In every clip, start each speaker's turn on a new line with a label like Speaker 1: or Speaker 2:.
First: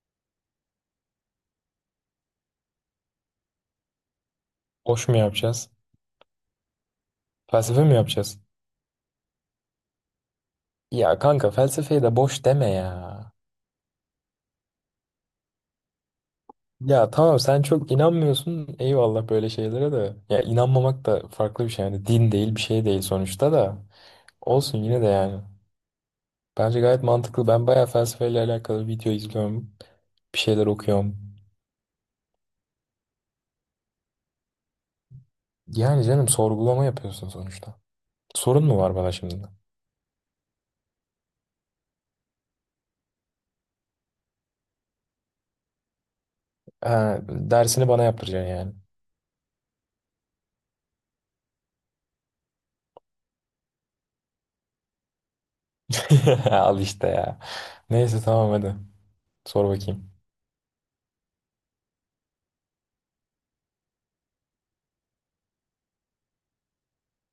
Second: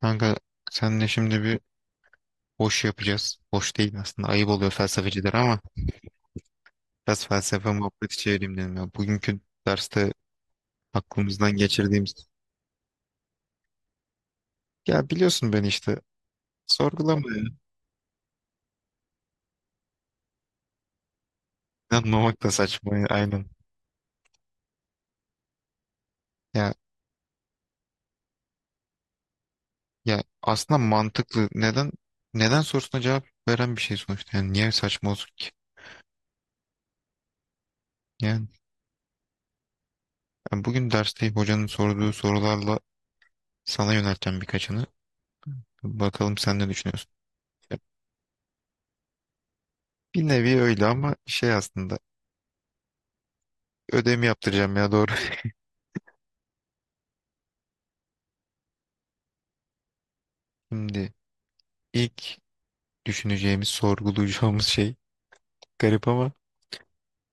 Speaker 1: Kanka senle şimdi bir boş yapacağız. Boş değil aslında ayıp oluyor
Speaker 2: Boş mu
Speaker 1: felsefeciler ama
Speaker 2: yapacağız?
Speaker 1: biraz felsefe
Speaker 2: Felsefe mi
Speaker 1: muhabbeti
Speaker 2: yapacağız?
Speaker 1: çevireyim dedim ya. Bugünkü derste
Speaker 2: Ya kanka
Speaker 1: aklımızdan
Speaker 2: felsefeye
Speaker 1: geçirdiğimiz...
Speaker 2: de boş deme ya.
Speaker 1: Ya biliyorsun ben işte
Speaker 2: Ya
Speaker 1: sorgulama
Speaker 2: tamam
Speaker 1: ya.
Speaker 2: sen çok inanmıyorsun eyvallah böyle şeylere de. Ya inanmamak da farklı bir şey yani din
Speaker 1: İnanmamak da
Speaker 2: değil bir şey
Speaker 1: saçma
Speaker 2: değil
Speaker 1: ya, aynen.
Speaker 2: sonuçta da. Olsun yine de yani.
Speaker 1: Ya,
Speaker 2: Bence gayet mantıklı. Ben bayağı felsefeyle alakalı video izliyorum.
Speaker 1: ya,
Speaker 2: Bir şeyler
Speaker 1: aslında
Speaker 2: okuyorum.
Speaker 1: mantıklı. Neden sorusuna cevap veren bir şey sonuçta. Yani niye saçma olsun ki?
Speaker 2: Yani canım sorgulama yapıyorsun sonuçta.
Speaker 1: Yani
Speaker 2: Sorun mu var bana şimdi?
Speaker 1: ben bugün derste hocanın sorduğu sorularla sana yönelteceğim birkaçını. Bakalım sen ne düşünüyorsun?
Speaker 2: Ha,
Speaker 1: Ya,
Speaker 2: dersini bana yaptıracaksın yani.
Speaker 1: bir nevi öyle ama şey aslında ödevimi yaptıracağım ya, doğru.
Speaker 2: Al işte ya. Neyse tamam hadi. Sor bakayım.
Speaker 1: Şimdi ilk düşüneceğimiz, sorgulayacağımız şey garip ama,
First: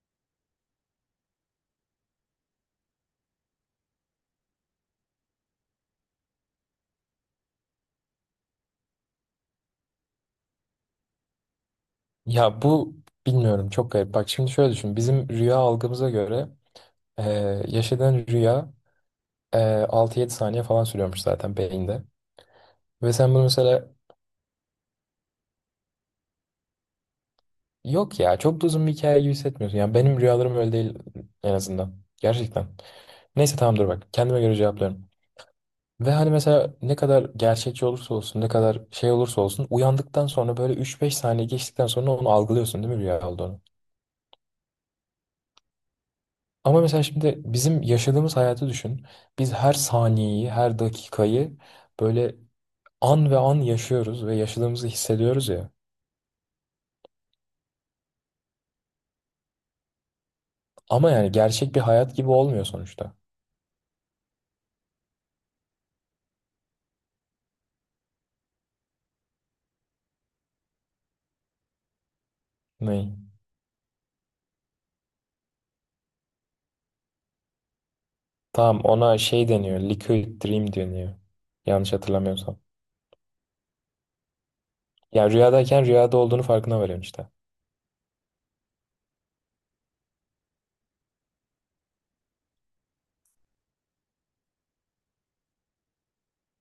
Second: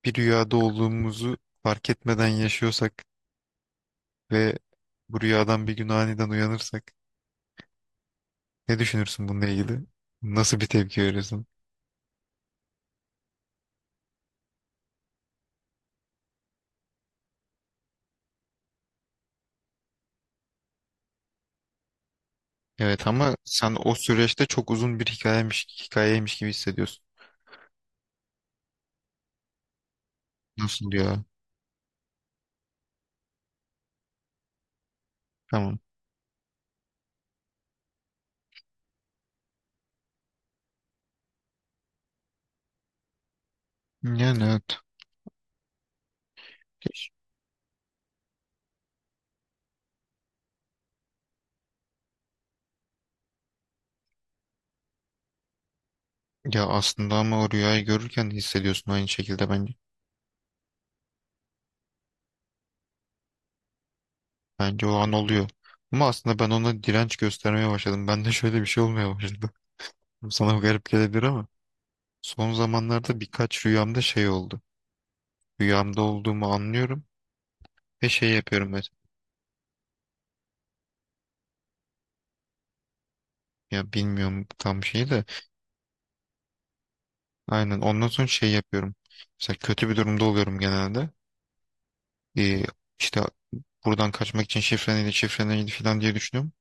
Speaker 1: bir rüyada olduğumuzu fark etmeden yaşıyorsak ve bu rüyadan bir gün aniden uyanırsak ne düşünürsün bununla ilgili? Nasıl bir tepki verirsin?
Speaker 2: Ya bu bilmiyorum çok garip. Bak şimdi şöyle düşün. Bizim rüya algımıza göre e, yaşadığın rüya e, 6-7 saniye falan sürüyormuş zaten beyinde.
Speaker 1: Evet
Speaker 2: Ve sen
Speaker 1: ama
Speaker 2: bunu
Speaker 1: sen
Speaker 2: mesela
Speaker 1: o süreçte çok uzun bir hikayeymiş gibi hissediyorsun.
Speaker 2: yok ya çok da uzun bir hikaye gibi hissetmiyorsun. Yani benim rüyalarım öyle
Speaker 1: Nasıl
Speaker 2: değil
Speaker 1: ya?
Speaker 2: en azından. Gerçekten. Neyse tamam dur bak. Kendime göre cevaplıyorum.
Speaker 1: Tamam.
Speaker 2: Ve hani mesela ne kadar gerçekçi olursa olsun, ne kadar şey olursa olsun uyandıktan sonra böyle üç beş saniye geçtikten sonra onu algılıyorsun değil mi rüya olduğunu?
Speaker 1: Yani evet.
Speaker 2: Ama mesela şimdi bizim yaşadığımız hayatı düşün. Biz her saniyeyi, her dakikayı böyle an ve an yaşıyoruz ve yaşadığımızı hissediyoruz ya.
Speaker 1: Ya aslında ama o rüyayı görürken de hissediyorsun aynı şekilde bence.
Speaker 2: Ama yani gerçek bir hayat gibi olmuyor sonuçta.
Speaker 1: Bence o an oluyor. Ama aslında ben ona direnç göstermeye başladım. Bende şöyle bir şey olmaya başladı. Sana garip gelebilir ama son
Speaker 2: Ne?
Speaker 1: zamanlarda birkaç rüyamda şey oldu. Rüyamda olduğumu anlıyorum ve şey yapıyorum
Speaker 2: Tamam
Speaker 1: mesela.
Speaker 2: ona şey deniyor. Liquid dream deniyor. Yanlış hatırlamıyorsam.
Speaker 1: Ya bilmiyorum tam şeyi de.
Speaker 2: Yani rüyadayken rüyada olduğunu farkına varıyorsun işte.
Speaker 1: Aynen, ondan sonra şey yapıyorum. Mesela kötü bir durumda oluyorum genelde. Ee, işte buradan kaçmak için şifre neydi, şifre neydi falan diye düşünüyorum.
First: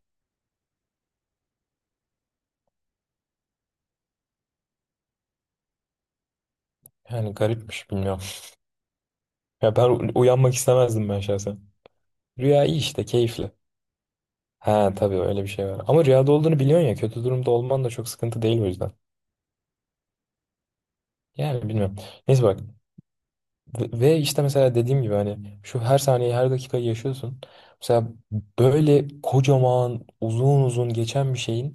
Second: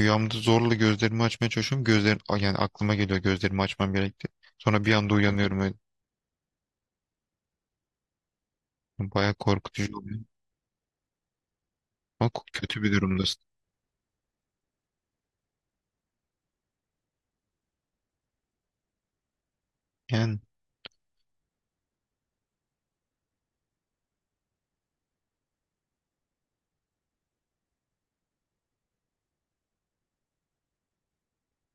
Speaker 1: Rüyamda zorla gözlerimi açmaya çalışıyorum. Gözlerim, yani aklıma geliyor gözlerimi açmam gerekti. Sonra bir anda uyanıyorum öyle.
Speaker 2: Yani garipmiş bilmiyorum.
Speaker 1: Baya
Speaker 2: Ya ben
Speaker 1: korkutucu oluyor.
Speaker 2: uyanmak istemezdim ben şahsen.
Speaker 1: Ama
Speaker 2: Rüya iyi
Speaker 1: kötü bir
Speaker 2: işte
Speaker 1: durumdasın.
Speaker 2: keyifli. Ha tabii öyle bir şey var. Ama rüyada olduğunu biliyorsun ya kötü durumda olman da çok sıkıntı değil o yüzden.
Speaker 1: Yani,
Speaker 2: Yani bilmiyorum. Neyse bak. Ve işte mesela dediğim gibi hani şu her saniyeyi her dakikayı yaşıyorsun. Mesela böyle kocaman uzun uzun geçen bir şeyin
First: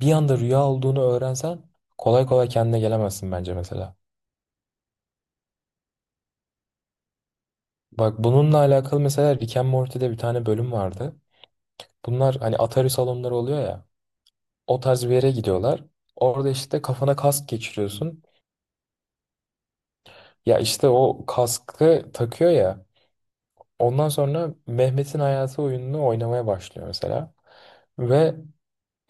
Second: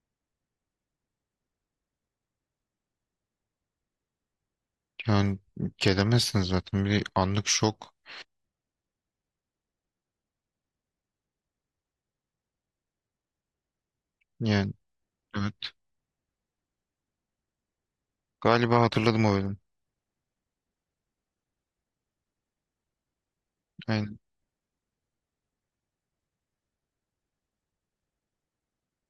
Speaker 2: bir anda rüya olduğunu öğrensen kolay kolay kendine gelemezsin bence mesela.
Speaker 1: yani, gelemezsin zaten. Bir anlık şok.
Speaker 2: Bak bununla alakalı mesela Rick and Morty'de bir tane bölüm vardı. Bunlar hani Atari salonları oluyor ya.
Speaker 1: Yani
Speaker 2: O tarz bir yere
Speaker 1: evet.
Speaker 2: gidiyorlar. Orada işte kafana kask geçiriyorsun.
Speaker 1: Galiba hatırladım o bölüm.
Speaker 2: Ya işte o kaskı takıyor ya. Ondan
Speaker 1: Aynen.
Speaker 2: sonra Mehmet'in hayatı oyununu oynamaya başlıyor mesela. Ve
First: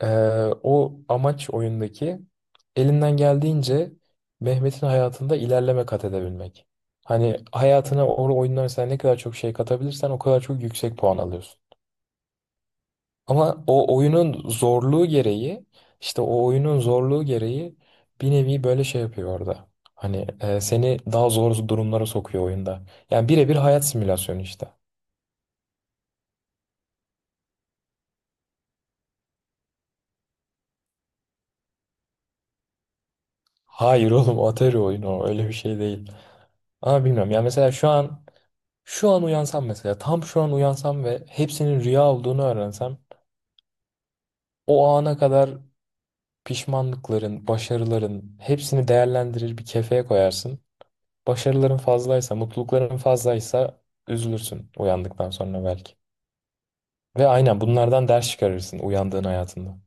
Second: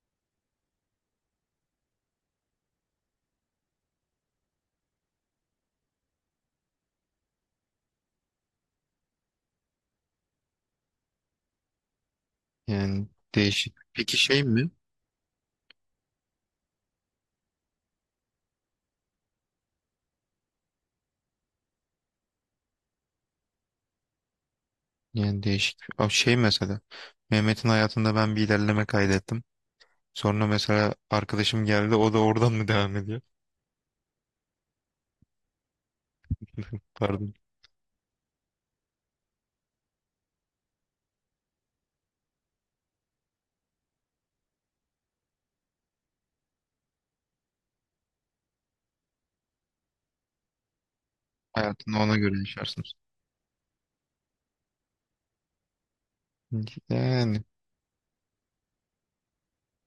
Speaker 2: o amaç oyundaki elinden geldiğince Mehmet'in hayatında ilerleme kat edebilmek. Hani hayatına o oyundan mesela ne kadar çok şey katabilirsen o kadar çok yüksek puan alıyorsun.
Speaker 1: Yani
Speaker 2: Ama
Speaker 1: değişik.
Speaker 2: o
Speaker 1: Peki şey
Speaker 2: oyunun
Speaker 1: mi?
Speaker 2: zorluğu gereği işte o oyunun zorluğu gereği bir nevi böyle şey yapıyor orada. Hani seni daha zor durumlara sokuyor oyunda. Yani birebir hayat simülasyonu işte.
Speaker 1: Yani değişik. Abi şey mesela. Mehmet'in hayatında ben bir ilerleme kaydettim. Sonra mesela arkadaşım geldi. O da oradan mı devam ediyor?
Speaker 2: Hayır oğlum Atari oyunu o. Öyle bir şey değil. Ama bilmiyorum.
Speaker 1: Pardon.
Speaker 2: Ya mesela şu an uyansam mesela tam şu an uyansam ve hepsinin rüya olduğunu öğrensem o ana kadar pişmanlıkların, başarıların hepsini değerlendirir bir kefeye koyarsın. Başarıların
Speaker 1: Hayatını ona
Speaker 2: fazlaysa,
Speaker 1: göre yaşarsınız.
Speaker 2: mutlulukların fazlaysa üzülürsün uyandıktan sonra belki. Ve
Speaker 1: Yani
Speaker 2: aynen bunlardan ders çıkarırsın uyandığın hayatında.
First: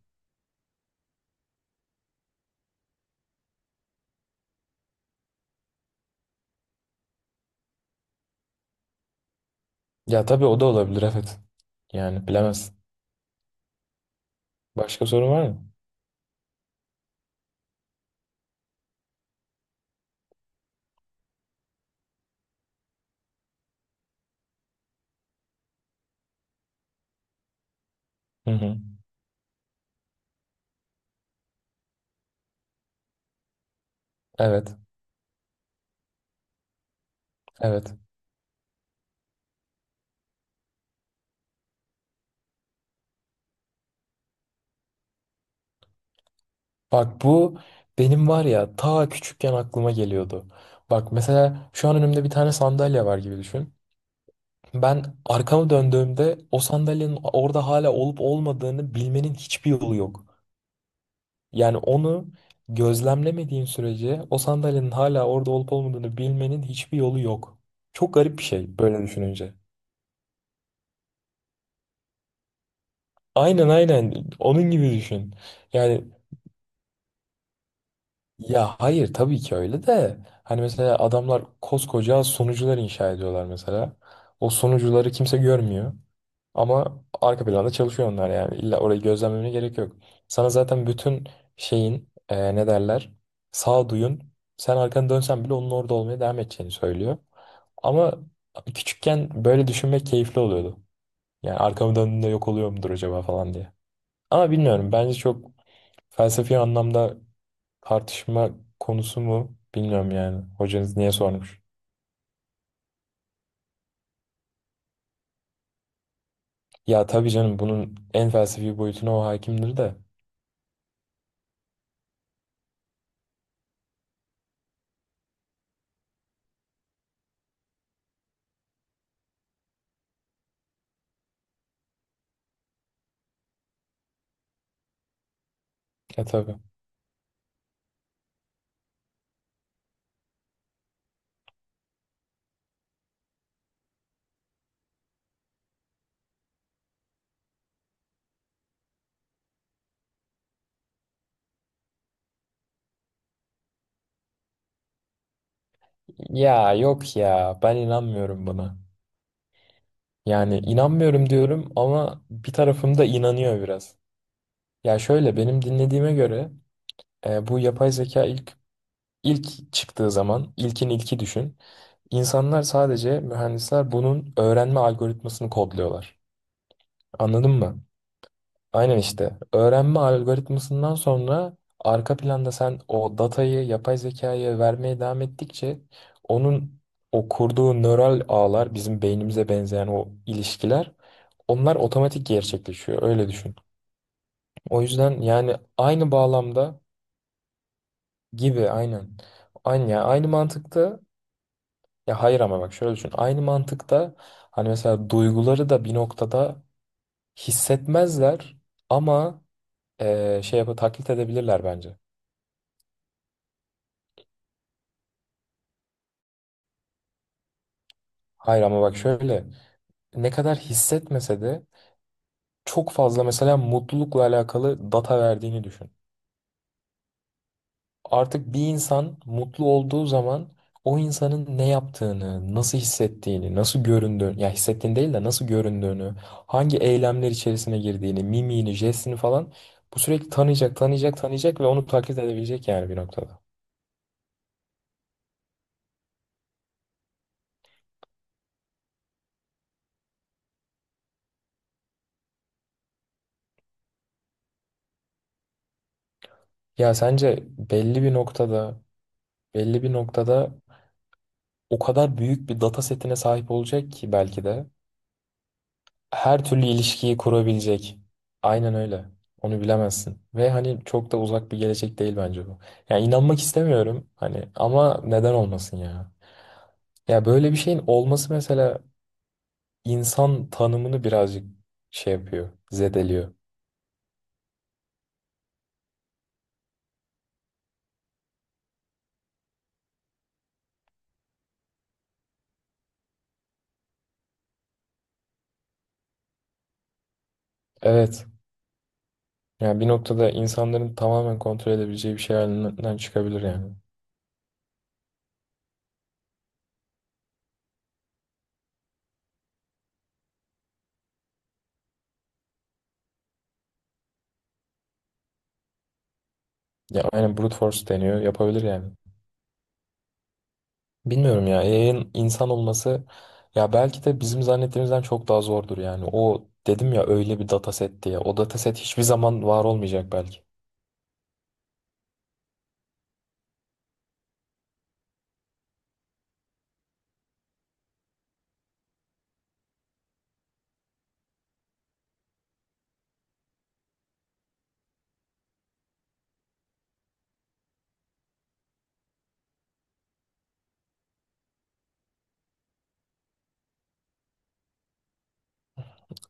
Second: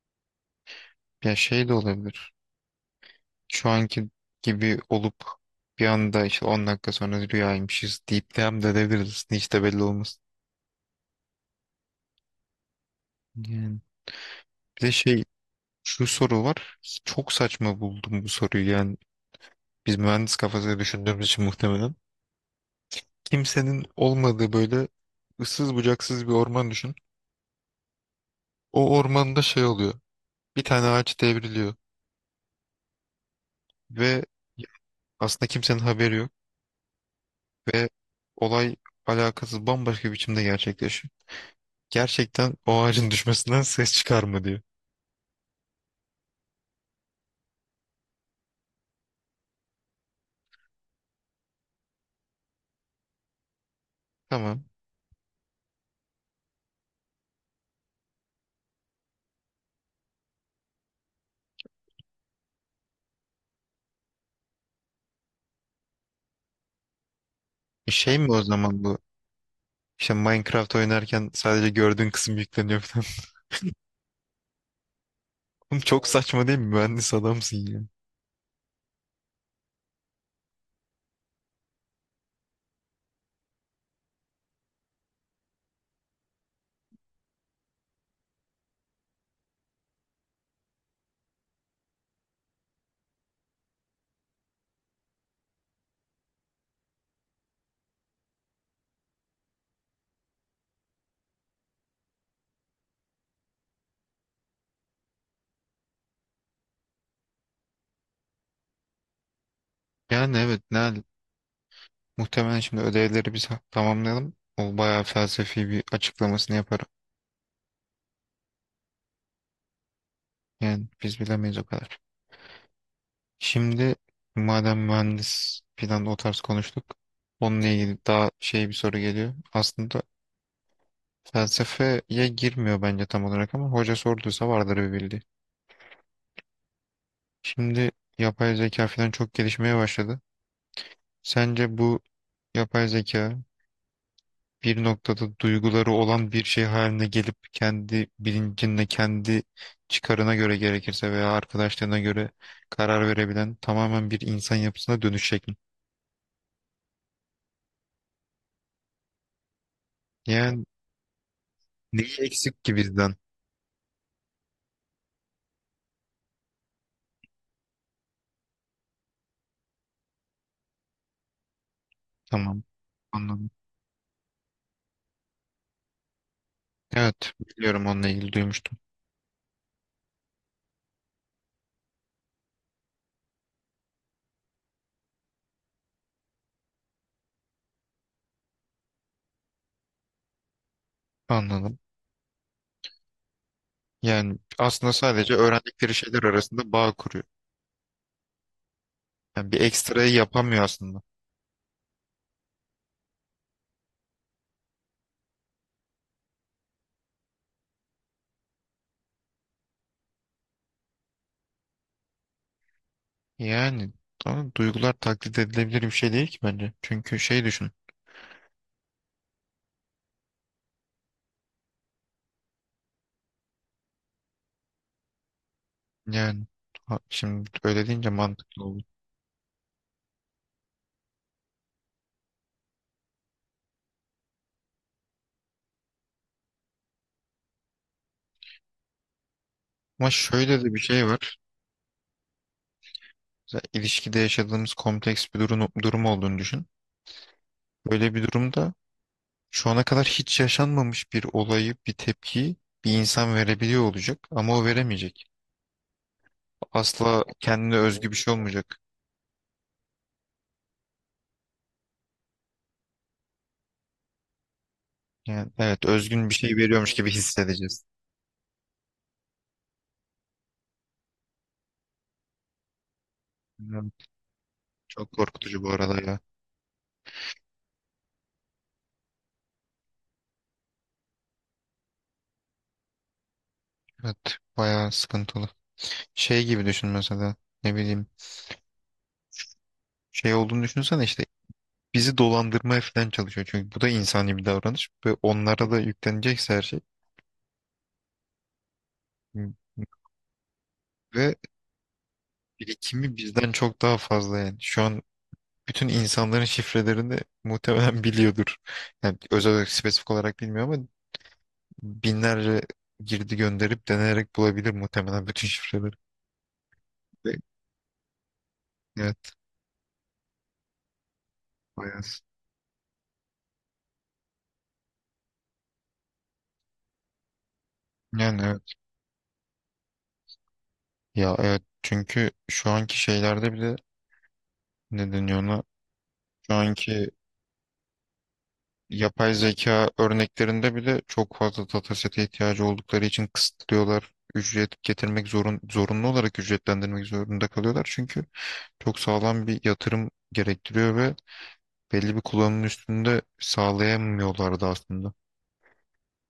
Speaker 1: ya şey de olabilir. Şu anki gibi olup bir anda işte 10 dakika sonra rüyaymışız deyip devam da edebiliriz. Hiç de belli olmaz.
Speaker 2: Ya tabii o da olabilir evet. Yani bilemezsin.
Speaker 1: Yani bir de
Speaker 2: Başka
Speaker 1: şey,
Speaker 2: sorun var mı?
Speaker 1: şu soru var. Çok saçma buldum bu soruyu. Yani biz mühendis kafasıyla düşündüğümüz için muhtemelen. Kimsenin olmadığı böyle ıssız bucaksız bir orman düşün.
Speaker 2: Hı hı.
Speaker 1: O ormanda şey oluyor. Bir tane ağaç devriliyor ve
Speaker 2: Evet.
Speaker 1: aslında kimsenin haberi yok ve
Speaker 2: Evet.
Speaker 1: olay alakasız bambaşka bir biçimde gerçekleşiyor. Gerçekten o ağacın düşmesinden ses çıkar mı diyor.
Speaker 2: Bak bu benim var ya ta küçükken aklıma geliyordu. Bak mesela şu an önümde bir tane sandalye var gibi düşün.
Speaker 1: Tamam.
Speaker 2: Ben arkamı döndüğümde o sandalyenin orada hala olup olmadığını bilmenin hiçbir yolu yok. Yani onu gözlemlemediğin sürece o sandalyenin hala orada olup olmadığını bilmenin hiçbir yolu yok.
Speaker 1: E
Speaker 2: Çok
Speaker 1: şey mi
Speaker 2: garip
Speaker 1: o
Speaker 2: bir şey
Speaker 1: zaman bu?
Speaker 2: böyle düşününce.
Speaker 1: İşte Minecraft oynarken sadece gördüğün kısım yükleniyor.
Speaker 2: Aynen onun gibi düşün.
Speaker 1: Oğlum,
Speaker 2: Yani
Speaker 1: çok saçma değil mi? Mühendis adamsın ya.
Speaker 2: ya hayır tabii ki öyle de hani mesela adamlar koskoca sunucular inşa ediyorlar mesela. O sunucuları kimse görmüyor ama arka planda çalışıyor onlar yani illa orayı gözlemlemene gerek yok. Sana zaten bütün şeyin ne derler sağduyun sen arkanı dönsen bile onun orada olmaya devam edeceğini söylüyor. Ama küçükken böyle düşünmek keyifli oluyordu. Yani arkamı döndüğümde yok oluyor mudur acaba falan diye. Ama bilmiyorum bence çok felsefi anlamda tartışma konusu mu? Bilmiyorum
Speaker 1: Yani
Speaker 2: yani.
Speaker 1: evet
Speaker 2: Hocanız niye sormuş?
Speaker 1: muhtemelen şimdi ödevleri biz tamamlayalım. O bayağı felsefi bir açıklamasını yaparım.
Speaker 2: Ya tabii canım bunun en felsefi boyutuna o hakimdir de.
Speaker 1: Yani biz bilemeyiz o kadar. Şimdi madem mühendis falan o tarz konuştuk. Onunla ilgili daha şey bir soru geliyor. Aslında felsefeye girmiyor bence tam olarak ama hoca sorduysa vardır bir bildiği.
Speaker 2: E tabii.
Speaker 1: Şimdi yapay zeka falan çok gelişmeye başladı. Sence bu yapay zeka bir noktada duyguları olan bir şey haline gelip kendi bilincinle, kendi çıkarına göre gerekirse veya arkadaşlarına göre karar verebilen tamamen bir insan yapısına dönüşecek mi?
Speaker 2: Ya yok ya ben inanmıyorum buna. Yani
Speaker 1: Yani
Speaker 2: inanmıyorum diyorum
Speaker 1: neyi
Speaker 2: ama bir
Speaker 1: eksik ki
Speaker 2: tarafım da
Speaker 1: bizden?
Speaker 2: inanıyor biraz. Ya şöyle benim dinlediğime göre bu yapay zeka ilk çıktığı zaman ilkin ilki düşün. İnsanlar
Speaker 1: Tamam,
Speaker 2: sadece
Speaker 1: anladım.
Speaker 2: mühendisler bunun öğrenme algoritmasını kodluyorlar.
Speaker 1: Evet,
Speaker 2: Anladın mı?
Speaker 1: biliyorum onunla ilgili duymuştum.
Speaker 2: Aynen işte. Öğrenme algoritmasından sonra arka planda sen o datayı yapay zekaya vermeye devam ettikçe onun o kurduğu nöral ağlar bizim beynimize benzeyen o ilişkiler onlar
Speaker 1: Anladım.
Speaker 2: otomatik gerçekleşiyor. Öyle düşün.
Speaker 1: Yani
Speaker 2: O
Speaker 1: aslında
Speaker 2: yüzden
Speaker 1: sadece
Speaker 2: yani
Speaker 1: öğrendikleri
Speaker 2: aynı
Speaker 1: şeyler arasında
Speaker 2: bağlamda
Speaker 1: bağ kuruyor.
Speaker 2: gibi aynen.
Speaker 1: Yani bir
Speaker 2: Aynı, yani
Speaker 1: ekstrayı
Speaker 2: aynı
Speaker 1: yapamıyor
Speaker 2: mantıkta
Speaker 1: aslında.
Speaker 2: ya hayır ama bak şöyle düşün. Aynı mantıkta hani mesela duyguları da bir noktada hissetmezler ama şey yapıp taklit edebilirler bence.
Speaker 1: Yani tamam, duygular taklit edilebilir bir şey değil ki bence. Çünkü şey düşün.
Speaker 2: Hayır ama bak şöyle ne kadar hissetmese de çok fazla mesela mutlulukla alakalı data verdiğini düşün.
Speaker 1: Yani şimdi öyle deyince
Speaker 2: Artık
Speaker 1: mantıklı
Speaker 2: bir
Speaker 1: oldu.
Speaker 2: insan mutlu olduğu zaman o insanın ne yaptığını, nasıl hissettiğini, nasıl göründüğünü, ya hissettiğini değil de nasıl göründüğünü, hangi eylemler içerisine girdiğini, mimiğini, jestini falan bu
Speaker 1: Ama
Speaker 2: sürekli
Speaker 1: şöyle de
Speaker 2: tanıyacak,
Speaker 1: bir şey
Speaker 2: tanıyacak,
Speaker 1: var.
Speaker 2: tanıyacak ve onu taklit edebilecek yani bir noktada.
Speaker 1: Mesela ilişkide yaşadığımız kompleks bir durum olduğunu düşün. Böyle bir durumda şu ana kadar hiç yaşanmamış bir olayı, bir tepkiyi bir insan verebiliyor olacak ama o veremeyecek.
Speaker 2: Ya
Speaker 1: Asla
Speaker 2: sence
Speaker 1: kendine
Speaker 2: belli
Speaker 1: özgü
Speaker 2: bir
Speaker 1: bir şey olmayacak.
Speaker 2: noktada, belli bir noktada o kadar büyük bir data setine sahip olacak ki belki de
Speaker 1: Yani evet, özgün bir
Speaker 2: her
Speaker 1: şey
Speaker 2: türlü
Speaker 1: veriyormuş gibi
Speaker 2: ilişkiyi
Speaker 1: hissedeceğiz.
Speaker 2: kurabilecek. Aynen öyle. Onu bilemezsin. Ve hani çok da uzak bir gelecek değil bence bu. Yani inanmak
Speaker 1: Bilmiyorum,
Speaker 2: istemiyorum hani ama
Speaker 1: çok
Speaker 2: neden
Speaker 1: korkutucu bu
Speaker 2: olmasın
Speaker 1: arada
Speaker 2: ya?
Speaker 1: ya.
Speaker 2: Ya böyle bir şeyin olması mesela insan tanımını birazcık şey yapıyor, zedeliyor.
Speaker 1: Evet, bayağı sıkıntılı. Şey gibi düşün mesela, ne bileyim, şey olduğunu düşünsene işte, bizi dolandırmaya falan çalışıyor. Çünkü bu da insani bir davranış ve onlara da yüklenecekse her şey
Speaker 2: Evet.
Speaker 1: m-
Speaker 2: Yani bir noktada insanların
Speaker 1: ve
Speaker 2: tamamen kontrol edebileceği bir şey halinden
Speaker 1: birikimi
Speaker 2: çıkabilir
Speaker 1: bizden
Speaker 2: yani.
Speaker 1: çok daha fazla yani. Şu an bütün insanların şifrelerini muhtemelen biliyordur. Yani özel olarak spesifik olarak bilmiyor ama binlerce girdi gönderip deneyerek bulabilir muhtemelen bütün şifreleri.
Speaker 2: Ya
Speaker 1: Ve
Speaker 2: aynen brute force deniyor, yapabilir yani.
Speaker 1: evet,
Speaker 2: Bilmiyorum ya
Speaker 1: bayağı.
Speaker 2: yayın insan olması ya belki de bizim zannettiğimizden çok daha zordur yani. O dedim ya öyle bir dataset diye. O
Speaker 1: Yani evet.
Speaker 2: dataset hiçbir zaman var olmayacak belki.
Speaker 1: Ya evet, çünkü şu anki şeylerde bile ne deniyor ona? Şu anki yapay zeka örneklerinde bile çok fazla datasete ihtiyacı oldukları için kısıtlıyorlar. Ücret getirmek zorunlu olarak ücretlendirmek zorunda kalıyorlar. Çünkü çok sağlam bir yatırım gerektiriyor ve belli bir kullanımın üstünde sağlayamıyorlardı aslında.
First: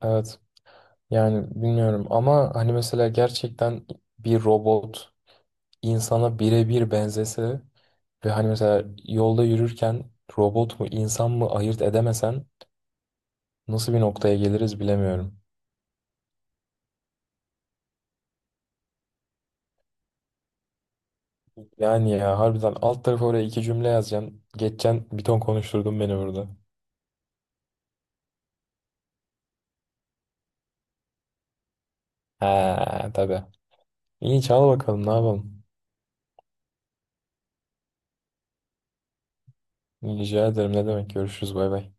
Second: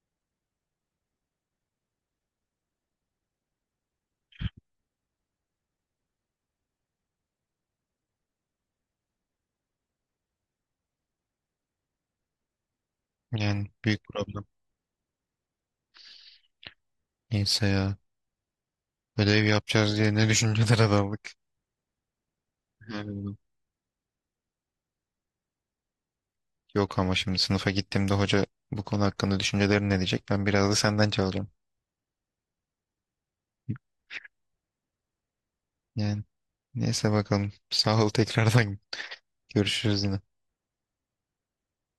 Speaker 2: Evet yani bilmiyorum ama hani mesela gerçekten bir robot insana birebir benzese ve hani mesela yolda yürürken robot mu insan mı ayırt edemesen
Speaker 1: Yani
Speaker 2: nasıl bir
Speaker 1: büyük
Speaker 2: noktaya
Speaker 1: problem.
Speaker 2: geliriz bilemiyorum.
Speaker 1: Neyse ya. Ödev yapacağız diye ne düşünceler aldık.
Speaker 2: Yani ya harbiden alt tarafa
Speaker 1: Hmm.
Speaker 2: oraya iki cümle yazacaksın. Geçeceksin bir ton konuşturdun beni burada.
Speaker 1: Yok ama şimdi sınıfa gittiğimde hoca bu konu hakkında düşüncelerin ne diyecek? Ben biraz da senden çalacağım.
Speaker 2: Ha tabii. İyi çal bakalım ne yapalım.
Speaker 1: Yani neyse bakalım. Sağ ol tekrardan. Görüşürüz yine.
Speaker 2: Rica ederim ne demek görüşürüz bay bay.